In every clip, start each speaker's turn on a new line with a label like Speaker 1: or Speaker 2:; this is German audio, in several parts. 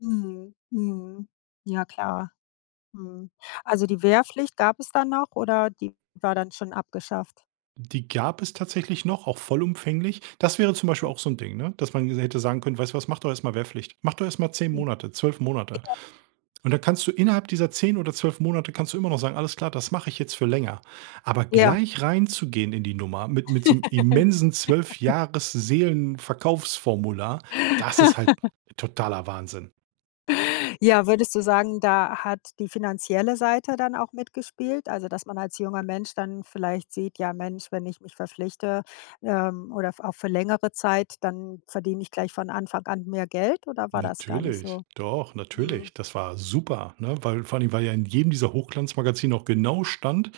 Speaker 1: Mhm. Mhm. Ja, klar. Mhm. Also, die Wehrpflicht gab es da noch oder die war dann schon abgeschafft?
Speaker 2: Die gab es tatsächlich noch, auch vollumfänglich. Das wäre zum Beispiel
Speaker 1: Hm.
Speaker 2: auch so 'n Ding, ne, dass man mir so hätte sagen können: „Weißt du was, mach doch erst mal Wehrpflicht. Mach doch erst mal 10
Speaker 1: Hm,
Speaker 2: Monate, 12 Monate.
Speaker 1: ja.
Speaker 2: Und dann kannst du innerhalb dieser 10 oder 12 Monate kannst du immer noch sagen: ,Alles klar, das mache ich jetzt für länger.’“ Aber
Speaker 1: Ja.
Speaker 2: gleich reinzugehen in die Nummer mit mit so 'nem immensen 12- Jahres-Seelenverkaufsformular, das ist halt totaler Wahnsinn.
Speaker 1: Ja, würdest du sagen, da hat die finanzielle Seite dann auch mitgespielt? Also, dass man als junger Mensch dann vielleicht sieht: „Ja, Mensch, wenn ich mich verpflichte, ähm, oder v auch für längere Zeit, dann verdiene ich gleich von Anfang an mehr Geld?“, oder war das gar nicht
Speaker 2: Natürlich.
Speaker 1: so?
Speaker 2: Doch,
Speaker 1: Mhm.
Speaker 2: natürlich. Das war super, ne? Weil vor allen Dingen weil ja in jedem dieser Hochglanzmagazine auch genau stand,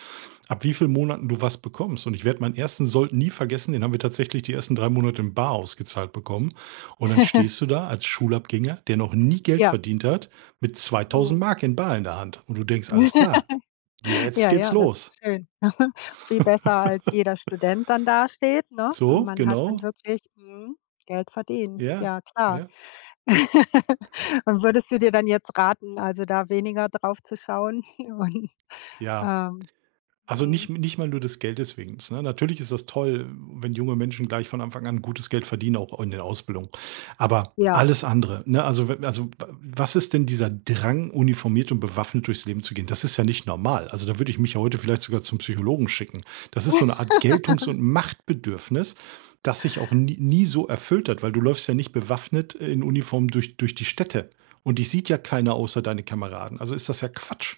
Speaker 2: ab wie viel Monaten du was bekommst. Und ich werde meinen ersten Sold nie vergessen, den haben wir tatsächlich die ersten 3 Monate in bar ausgezahlt bekommen. Und dann stehst du da als Schulabgänger, der noch nie Geld
Speaker 1: Ja.
Speaker 2: verdient hat mit zweitausend
Speaker 1: Mhm.
Speaker 2: Mark in bar in der Hand. Und du denkst: „Alles klar, jetzt
Speaker 1: Ja,
Speaker 2: geht's
Speaker 1: ja, das
Speaker 2: los!“
Speaker 1: ist schön. Viel besser, als jeder Student dann dasteht, ne? Und
Speaker 2: So,
Speaker 1: man hat dann
Speaker 2: genau.
Speaker 1: wirklich, mhm, Geld verdient.
Speaker 2: Ja.
Speaker 1: Ja, klar.
Speaker 2: Ja.
Speaker 1: Und würdest du dir dann jetzt raten, also, da weniger drauf zu schauen? Und,
Speaker 2: Ja.
Speaker 1: ähm.
Speaker 2: Also,
Speaker 1: Mhm.
Speaker 2: nicht m nicht mal nur des Geldes wegens, ne? Natürlich ist das toll, wenn junge Menschen gleich von Anfang an gutes Geld verdienen, auch in der Ausbildung. Aber,
Speaker 1: Ja.
Speaker 2: alles andere, ne, also, w also, w was ist denn dieser Drang, uniformiert und bewaffnet durchs Leben zu gehen? Das ist ja nicht normal. Also, da würde ich mich ja heute vielleicht sogar zum Psychologen schicken. Das ist so 'ne Art Geltungs und Machtbedürfnis, das sich auch nie nie so erfüllt hat, weil du läufst ja nicht bewaffnet, äh, in Uniform, durch durch die Städte und dich sieht ja keiner außer deine Kameraden. Also, ist das ja Quatsch.